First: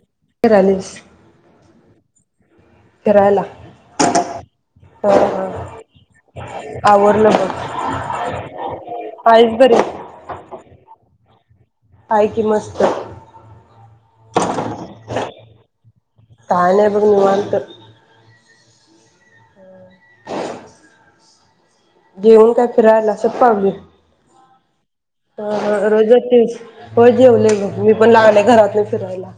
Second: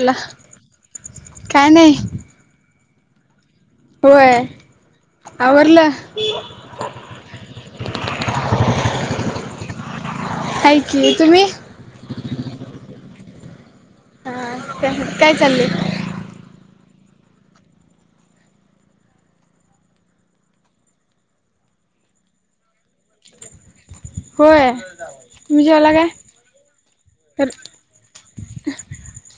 ला फिरालीस काय नाही. करायला. होय आवरल. आवरलं बघ आहेस बरी की तुम्ही आहे की मस्त. हा काय चालय? काय नाही बघ निवांत. जेऊन काय फिरायला आलासा शतपावली. होय तुम्ही ह जेवला काय रोजच जेव ज तर होयजेवलेम मी पण लागले घरात नाही फिरायला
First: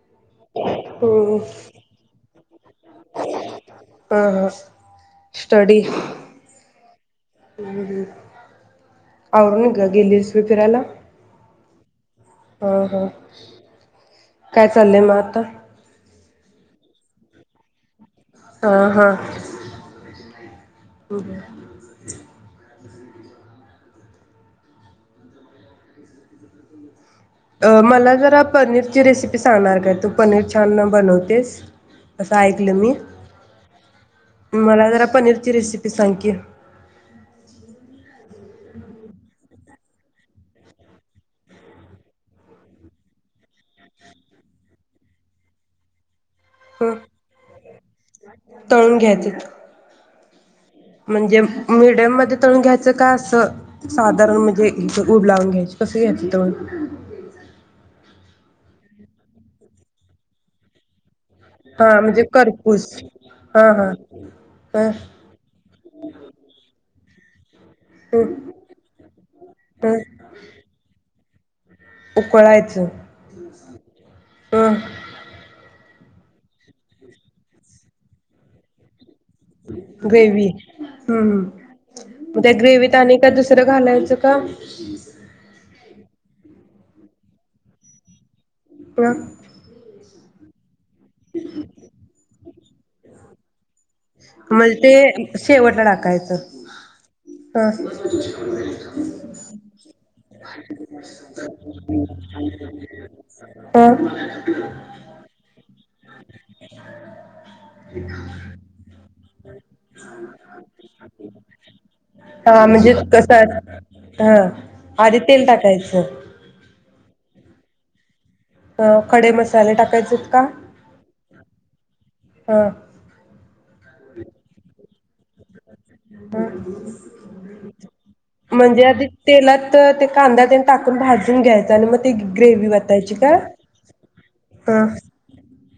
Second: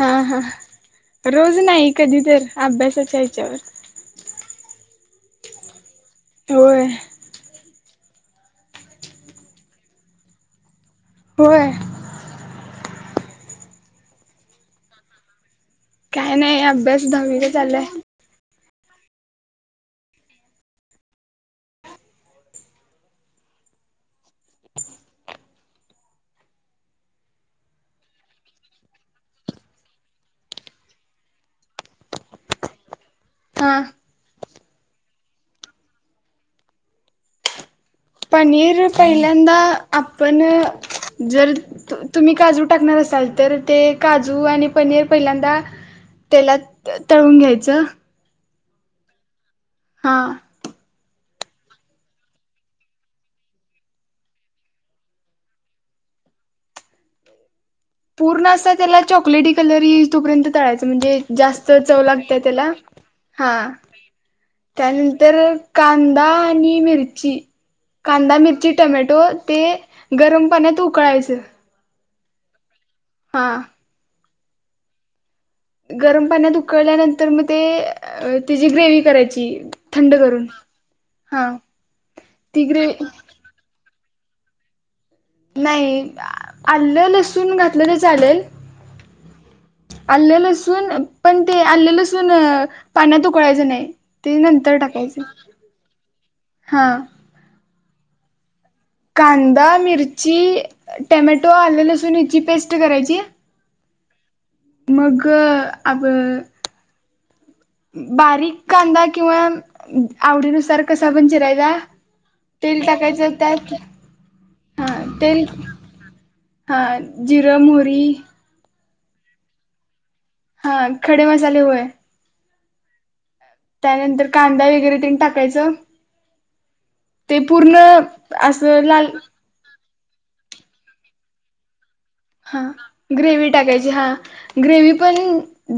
हा हा रोज नाही कधी तर अभ्यासाच्या ह्याच्यावर हा. स्टडी. होय आवरून गेलीस होय फिरायला. होय हा हा. काय चाललंय मग आता. काय नाही अभ्यास दहावी चालल्या. हा हा. मला जरा पनीरची रेसिपी सांगणार काय तू पनीर छान बनवतेस असं ऐकलं मी. हा. मला जरा पनीरची रेसिपी सांग की. पनीर पहिल्यांदा आपण जर तुम्ही काजू टाकणार असाल तर ते काजू आणि पनीर पहिल्यांदा तेलात हं तळून घ्यायचं. तळून घ्यायच. हा म्हणजे मीडियम मध्ये तळून घ्यायचं का असं साधारण म्हणजे उब लावून घ्यायच कसं घ्यायचं तळून. पूर्ण अस त्याला चॉकलेटी कलर येई तोपर्यंत तळायच म्हणजे जास्त हा चव म्हणजे लागत्या त्याला करपूस हा ह त्यानंतर कांदा आणि मिरची [unintelligible] कांदा मिरची टोमॅटो ते ह गरम पाण्यात उकळायचं. उकळायचं. हा. ह्. हा. गरम पाण्यात उकळल्यानंतर मग ते तेची ग्रेवी करायची. थंड करून. ग्रेवी हम हा हम् त्या ती ग्रे ग्रेवीत आणि काय दुसरं घालायचं - - का? नाही. आलं, लसूून घातलं तर चालेल. हं. आलं लसूण - पण ते आलं लसून - - पाण्यात उकळवायच नाही. ते नंतर म्हणजे टाकायचं ते शेवटला टाकायचं. हा. ह. ज [unintelligible] कांदा, मिरची, टोमॅटो, आले, लसून हेची पेस्ट करायची. ह. मग आब - - बारीक का - - कांदा किंवा आवडीनुसार कसा पण चिरायचा हा तेल म्हणजे टाकायचं कसं त्यात हा ह आधी तेल टाकायचं हा जिर मोहरी - - अ खडे मसाले टाकायचेत - - हा खडे मसाले होय. हा. त्यानंतर कांदा वगैरे तेन टाकायचं. ते पूर्ण असं म्हणजे आदी लाल तेलात ते - - कांदा तेन टाकून भाजून घ्यायचा आणि मग ती हा ग्रेव्ही वतायची का? ग्रेवी टाकायची हा हां. ग्रेवी पण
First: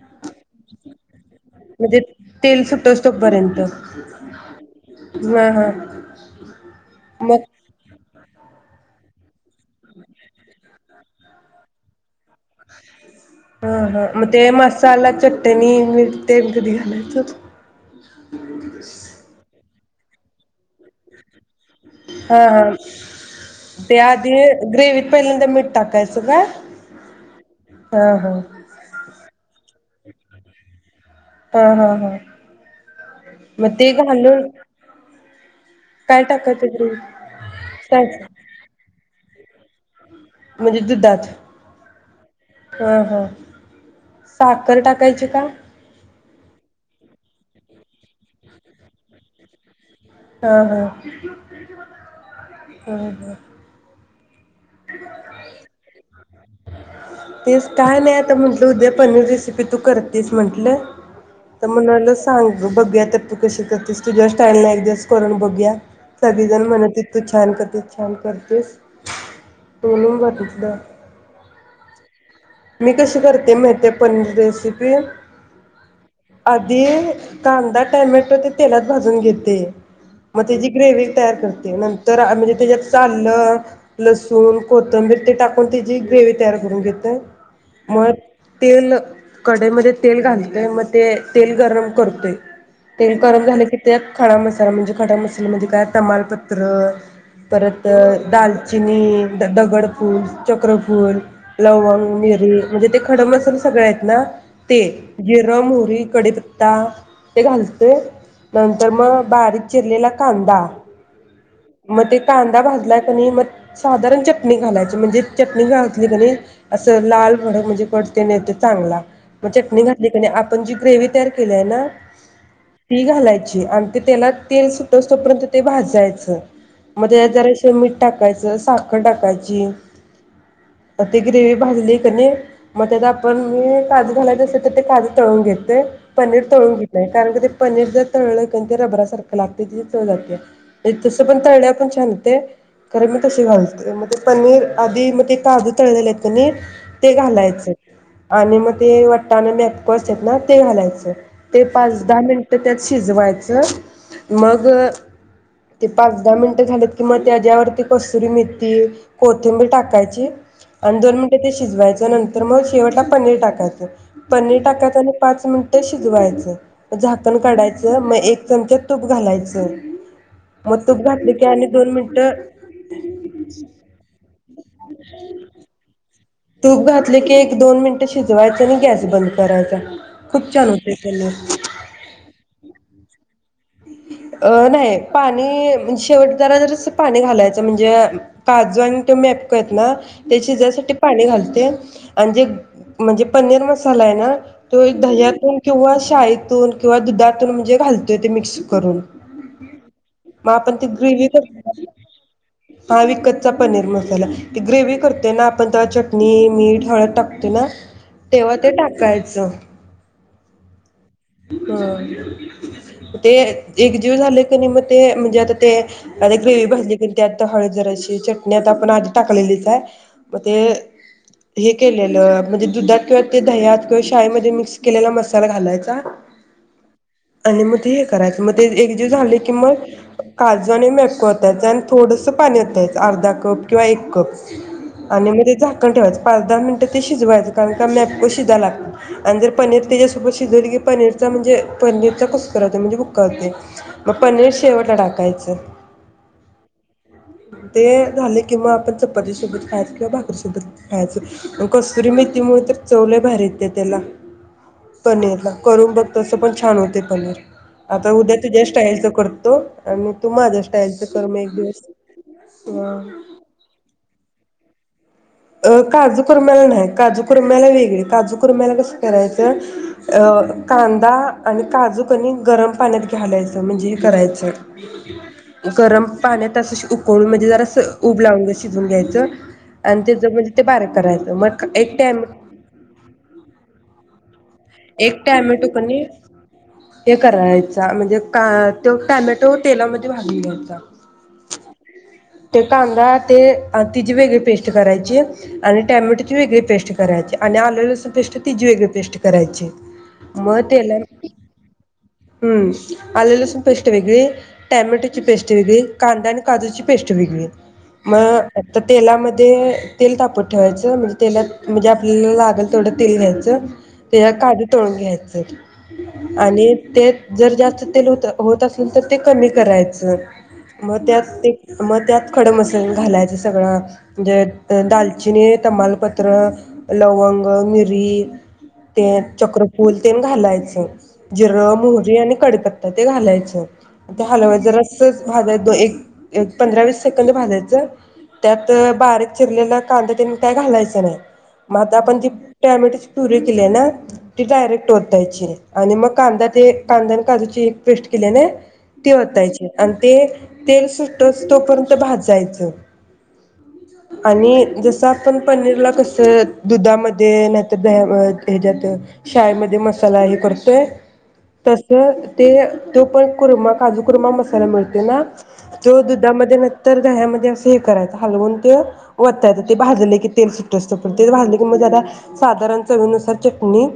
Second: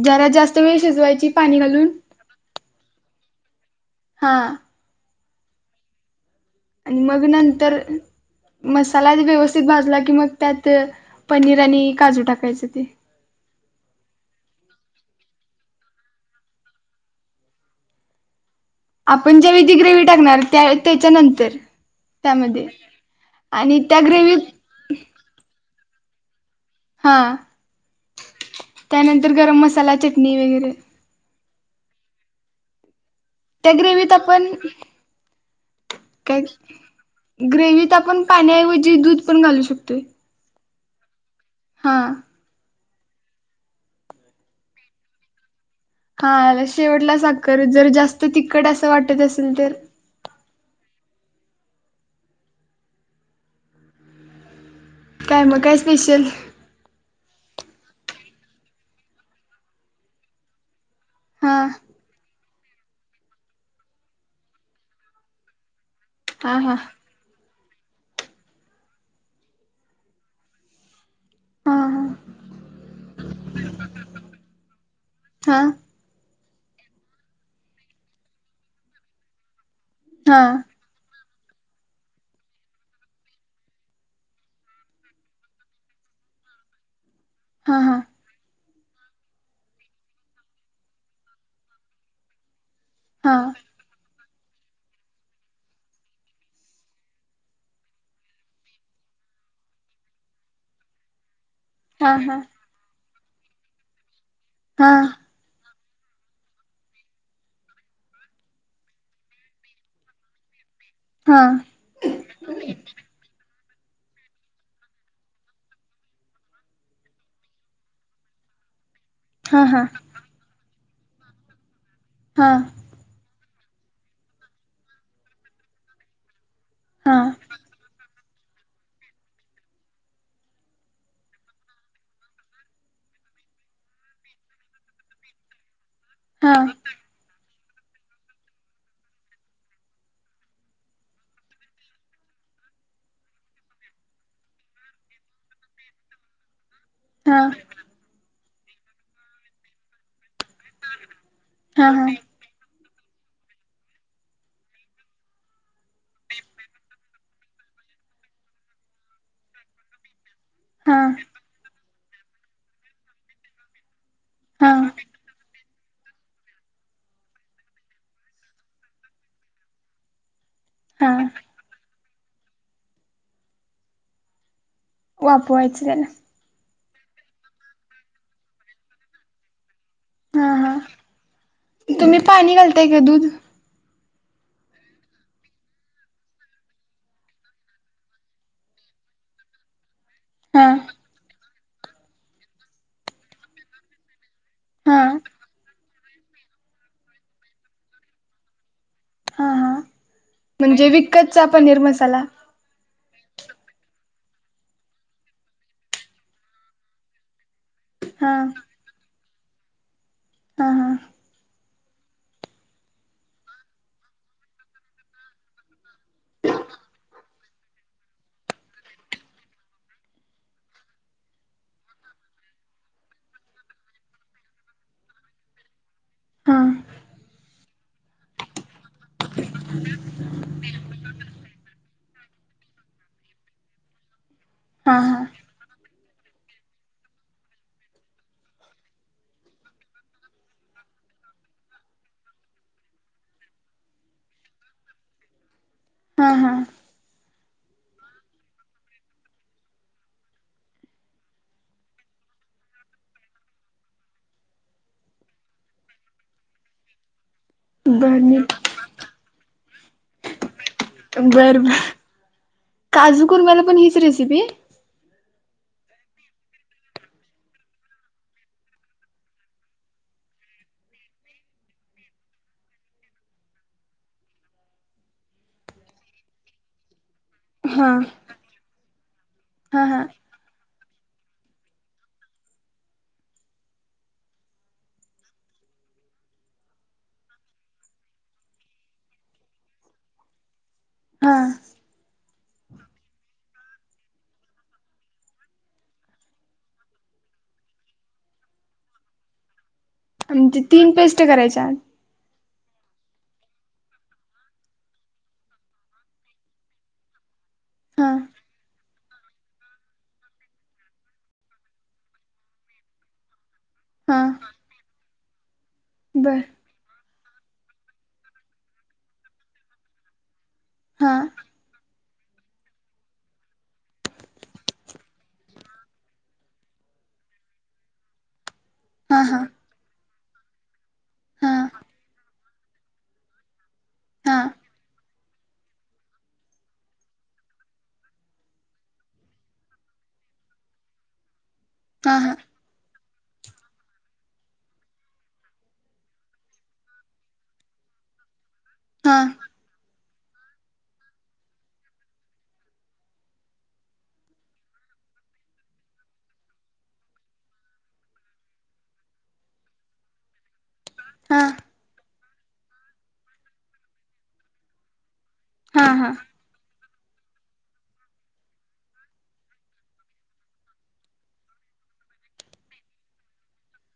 जरा जास्त - - त् वेळ शिजवायची. पाणी घालून म्हणजे तेल सुटस्तो पर्यंत. हा व ह. आणि मग नंतर मसाला व्यवस्थित भाजला की मग त्यात पनीर आणि काजू टाकायच ते. हा हा मग ते मसाला चटणी मिठं तेन कधी घालायच? आपण ज्यावेळी ती ग्रेवी - - टाकणार त्या त्याच्यानंतर - - हा हा ते त्या आधी ग्रेव्हीत ग्रेवीत पहिल्यांदा मीठ टाकाय - - च काय? हा त्यानंतर गरम मसाला - - चटणी वगैरे. हा हा हा. त्या ग्रेव्हीत आपण काय का टाकायचं ग्रेव्हीत? ग साय आपण पाण्याऐवजी दूध - - पण घालू शकतोय. म्हणजे दुधात. हा. ह साखर टाकायची का? हा याला शेवटला साखर जर जास्त तिखट असं वाटत असेल तर. हा हा. काय मग काय स्पेशल? तेच काय नाही आता म्हटलं उद्या पनीर रेसिपी तू करतेस म्हटलं. हा तर म्हणाल सांग. अ बघूया तर तू कशी करतेस तुज्या स्टाईल न एक दिवस करून बगूया. सगळी हा जण हा म्हणतीत तू छान करतेस. तू छान करतेस. टोनींग बघितलं. हा हा मी कशी करते माहिती आहे पनीर रेसिपी. हा. आधी कांदा टमॅटो ते तेलात भाजून घेते. हा मग त्याची ग्रेवी तयार करते. नंतर म्हणजे त्याच्यात आलं लसूण कोथंबीर ते टाकून त्याची ग्रेव्ही तयार करून घेते. हा हा म तेल कडई मध्ये तेल घालतोय मग ते तेल गरम करतोय. तेल हा गरम झाल की त्यात खडा मसाला म्हणजे खडा मसाल्यामध्ये काय तमालपत्र परत दालचिनी द दगडफूल चक्रफूल लवंग, हा हा मिरची म्हणजे ते खडम मसाले सगळे आहेत ना. ते हा जिरे, मोहोरी कडीपत्ता ते घालतय नंतर मग बारीक चिरलेला कांदा हा मग ते कांदा भाजलाय कनी मग साधारण चटणी घालायच म्हणजे चटणी घाातली क असं लाल म्हणजे कट ते न येत चांगला. मग हा चटणी हा घातली क आपण जी ग्रेवी तयार केली आहे ना. हा ती घालायच. आणि ते त्याला तेल सुटस तोपर्यंत ते भाजायचं. मधे ह्यात हा जरासे मीठ टाक. करायचं साखर टाकायची ते ग्रेवी भाजली कणी मग त्या आपण काजू घालायच असेल तर ते काजू तळून घेतोय. पनीर हा हा तळून हा घेतोय कारण का ते पनीर जर तळल क नइ ते रबरा सारखं लागतय त्याची चव जात्या, तसं पण तळल्या पण छान होतय, कारण मी तसे घालतोय म्हणजे पनीर आधी मग ते काजू तळलेले आहेत कणी ते घालायचं. आणि म ते वट्टान मॅपको असत्यात ना. ते घालायच ते पाच हा दहा मिनिट त्यात शिजवायचं मग ते पाच दहा मिनटं झालेत कि मग त्याच्यावरती कसुरी मेथी कोथिंबीर टाकायची. आणि हा दोन मिनटे ते शिजवायचे. त्या नंतर मग शेवटला पनीर टाकायचं. पनीर हा टाकात आणि पाच मिनिट तर शिजवायचं झाकण काढायचं मग एक चमचा तूप घालायचं. मग तूप हा घातली की आणि दोन मिनट [unintelligible] वाफवायच त्याला. तूप घातले की एक दोन मिनिटं शिजवायचं आणि गॅस बंद करायचा. हा खूप छान हा, होते पनीर तुम्ही पाणी घालताय का दूध. अ नाही पाणीे शेवट जरा जरास पाणी घालायचं म्हणजे काजू आणि ते मेपको आहेत ना. ते हा शिजायसाठी पाणी घालते. आणि जे म्हणजे पनीर मसाला आहे ना. तो हा दह्यातून किंवा साईतून किंवा दुधातून म्हणजे घालतोय ते मिक्स करून, हा हा म आपण ते म्हणजे ग्रेवी विकतचा पनीर मसाला [unintelligible] विकतचा पनीर मसाला. ती ग्रेवी करते ना आपण तर चटणी मीठ हळद टाकतोय ना. हा तेव्हा ते टाकायचं. ज. हा हा. ते एकजीव झाले कणी म ते म्हणजे आता ते ग्रेवी भाजली कणी मग त्यात हळद जराशी चटणी आता आपण आधी टाकलेलीच आहे म ते हे केलेलं म्हणजे दुधात किंवा ते दह्यात किंवा शाहीमध्ये मिक्स केलेला मसाला घालायचा. हा आणि म ते हे करायचं मग ते एकजीव झाले कि मग काजू आणि मेपको ओतायचं आणि थोडस पाणी ओतायचं अर्धा कप किंवा एक कप हा हा आणि मग ते झाकण ठेवायचं पाच दहा मिनिटं ते शिजवायचं कारण का मेपको शिजायलागत आणि जर पनीर त्याच्यासोबत शिजवली की पनीरचा म्हणजे पनीरचा कुस्कुरा होते म्हणजे बुका होते म पनीर शेवटला टाकायच. हा हा. ते झाले कि मग आपण चपाती सोबत खायच किंवा भाकरीसोबत खायचं कस्तुरी मेथीमुळे तर चव लय भारीे येत्या त्याला पनीरला. करून बघ तसं पण छान होते पनीर. आता बर उद्या मी तुझ्या स्टाईलच करतो. आणि तु माझ्या स्टा बर बर हा. काजू कुरम्याला पण हीच रेसिपी. अ काजू कुरम्याला नाही काजू कुरम्याला वेगळी काजू कुरम्याला कस करायच अ कांदा आणि काजू कनी गरम पाण्यात घालायच म्हणजे हे करायच गरम पाण्यात अस उकळून जरास हा उब लावून [unintelligible] घ्यायच हा आणि हा ते म्हणजे ते बारक करायच मग एक टॅम एक टॅमॅटो कनी हे करायचा, म्हणजे का तो टॅमॅटो तेलामध्ये भाजून घ्यायचा. हा. ते कांदा ते तिची वेगळी पेस्ट करायची आणि टॅमॅटोची वेगळी पेस्ट करायची आणि आल लसुण पेस्ट तिची वेगळी पेस्ट करायची. मग म्हणजे, तीन तेला पेस्ट करायच्या? हम्म, आल लसूण पेस्ट वेगळी, टॅमॅटोची पेस्ट वेगळी, कांदा आणि काजूची पेस्ट वेगळी. म. हा त्या तेलामध्ये तेल तापत ठेवायच म्हणजे तेलात म्हणजे आपल्याला लागल तेवढं तेल घ्यायचं. हां [unintelligible] काजू तळून घ्याय [inaudible] बर आणि ते जर जास्त तेल होत, होत असेल तर ते कमी करायचं. म हां त्यात ते म त्यात खडे मसाले घालायचं सगळं म्हजे दालचिनी, तमालपत्र, लवंग, मिरी ते हां हां चक्रफूल तेन घालायच. हां जिरं, मोहरी आणि कडेपत्ता ते घालायचं. ते हां हलव्याच, जरासच भाजाय, एक एक पंधरा वीस सेकंद भाजायचं. त्यात बारीक चिरलेला कांदा त्याने काय घालायचं नाय. म आता आपण हां ती हां हां टॅमॅटो ची पुरी [unintelligible] ती डायरेक्ट ओतायची आणि मग कांदा ते कांदा न काजूची पेस्ट केल्या न ती हां ओतायची [unintelligible] ते तेल सुटस तोपर्यंत भाजायचं आणि जस आपण पनीरला कस दुधामध्ये नायतर द ह्याच्यात शाळेमध्ये मसाला [unintelligible] करतोय. हां तस. ते तो पण कुरमा, काजू कुरमा मसाला मिळतोय ना? तो हां दुधामध्ये न तर दह्यामध्ये असं हे करायचं हलवून ते वतायचं ते भाजले की तेल सुटत सुटूस पर्यंत पण ते भाजले की जरा साधारण चवीनुसार चटणी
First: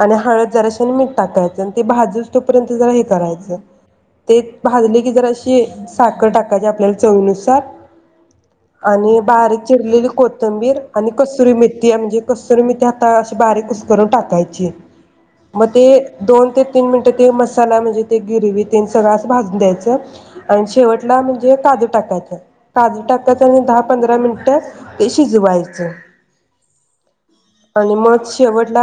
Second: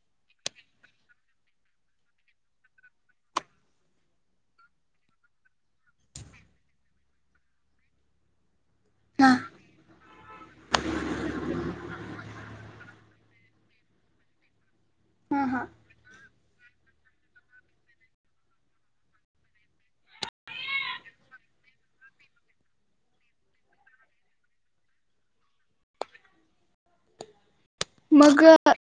आणि हळद जराशी मीठ टाकायचं आणि ते भाजूस तोपर्यंत जरा हे करायचं ते भाजले की जराशी साखर टाकायची आपल्याला चवीनुसार. आणि हां बारीक चिरलेली कोत कोथंबीर आणि कसुरी मेथी म्हणजे कसुरी मेथी हाता अशी बारीक कुस करून टाकायची. हां म हां ते दोन ते तीन मिन त ते मसाला म्हणजे ते गिरवी ते सगळं अस भाजून द्यायच आणि शेवटला म्हणजे काजू टाकायचा काजू टाकायचा आणि दहा पंधरा मिनिट ते शिजवायच. आणि मग शेवट [unintelligible]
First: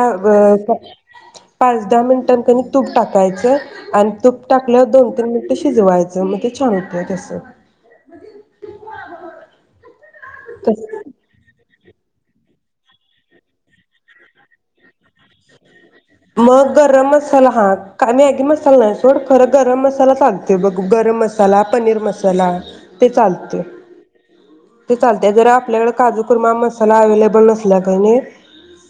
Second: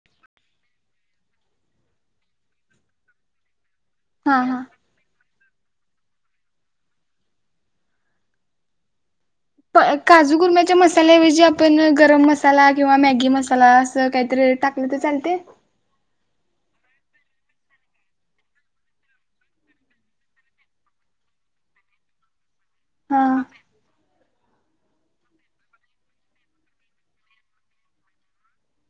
पाच दहा मिनटांन कणी तूप टाकायचं. आणि तूप हां हां टाकलं दोन तीन मिन शिजवायचं मग ते छान होत तस. [unintelligible] काजू कुरम्याच्या मसाल्याऐवजी आपण गरम मसाला किंवा मॅगी मसाला अस काहीतरी टाकलं तर चालतय. मग गरम मसाला हा का मॅगी मसाला नाही सोड. खरं गरम मसाला चालतोय बघ गरम मसाला पनीर मसाला ते हां चालतय. ते चालत जरा आपल्याकडे काजू कुरमा मसाला अवेलेबल नसल्या कणी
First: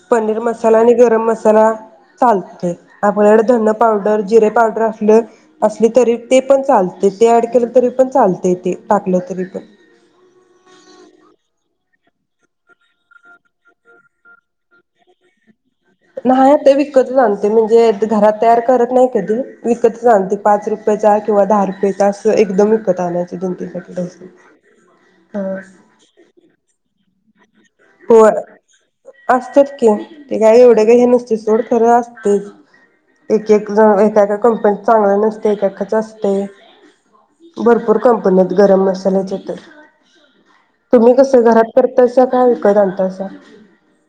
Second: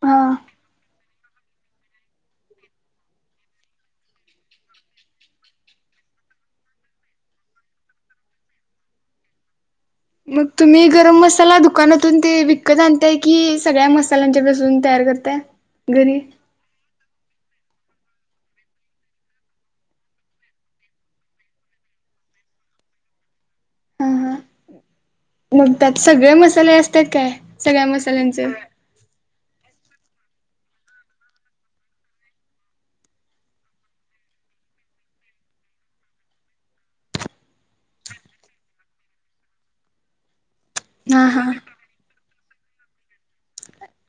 हां पनीर मसाला आणि गरम मसाला चालतय आपल्याडे धन पावडर, जिरे पावडर असले असली तरी ते पण चालतय ते ऍड केलं तरी पण चालतय ते टाकलं तरी पण मग तुम्ही गरम मसाला दुकानातून ते विकत आणताय की सगळ्या मसाल्यांच्यापासून तयार करताय. घरी नाही ते विकतच आणते म्हणजे ते घरात तयार करत नाही कधी विकतच आणते. पाच रुपयाचा किंवा दहा रुपयचा अस एकदम विकत [unintelligible] पॅकेट हा असं हा हा मग त्यात सगळे मसाले असतात काय. सगळ्या हो मसाल्यांचे असत्यात की. ते काय एवढे काही हे नसतय सोड खर असतयच एक एक जण एका एका कंपनीत चांगलं नसतय एका एकाच असतय भरपूर कंपनीत गरम मसाल्याचे तर तुम्ही हां कसं हां घरात करता? सकाळ कार आणतायसा.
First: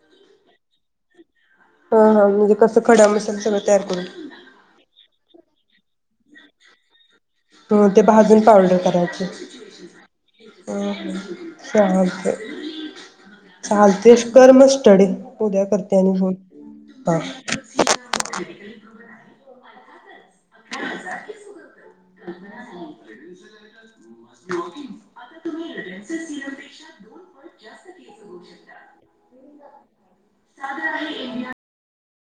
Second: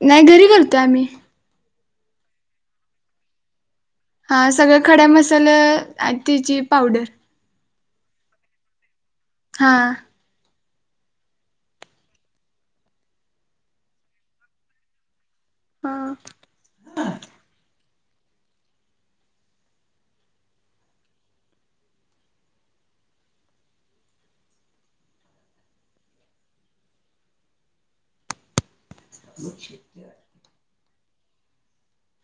नाही घरी करतोय आम्ही. हा हा म्हणजे कसं खड्या मसाल्या हा सगळ खड्या मसाल्या आन त्याची पावडर ते भाजून पावडर करायच. हा हा चालतय चालतय कर मग स्टडी. उद्या करते हा आणि फोन हा. [unintelligible] हो. [inaudible] [inaudible]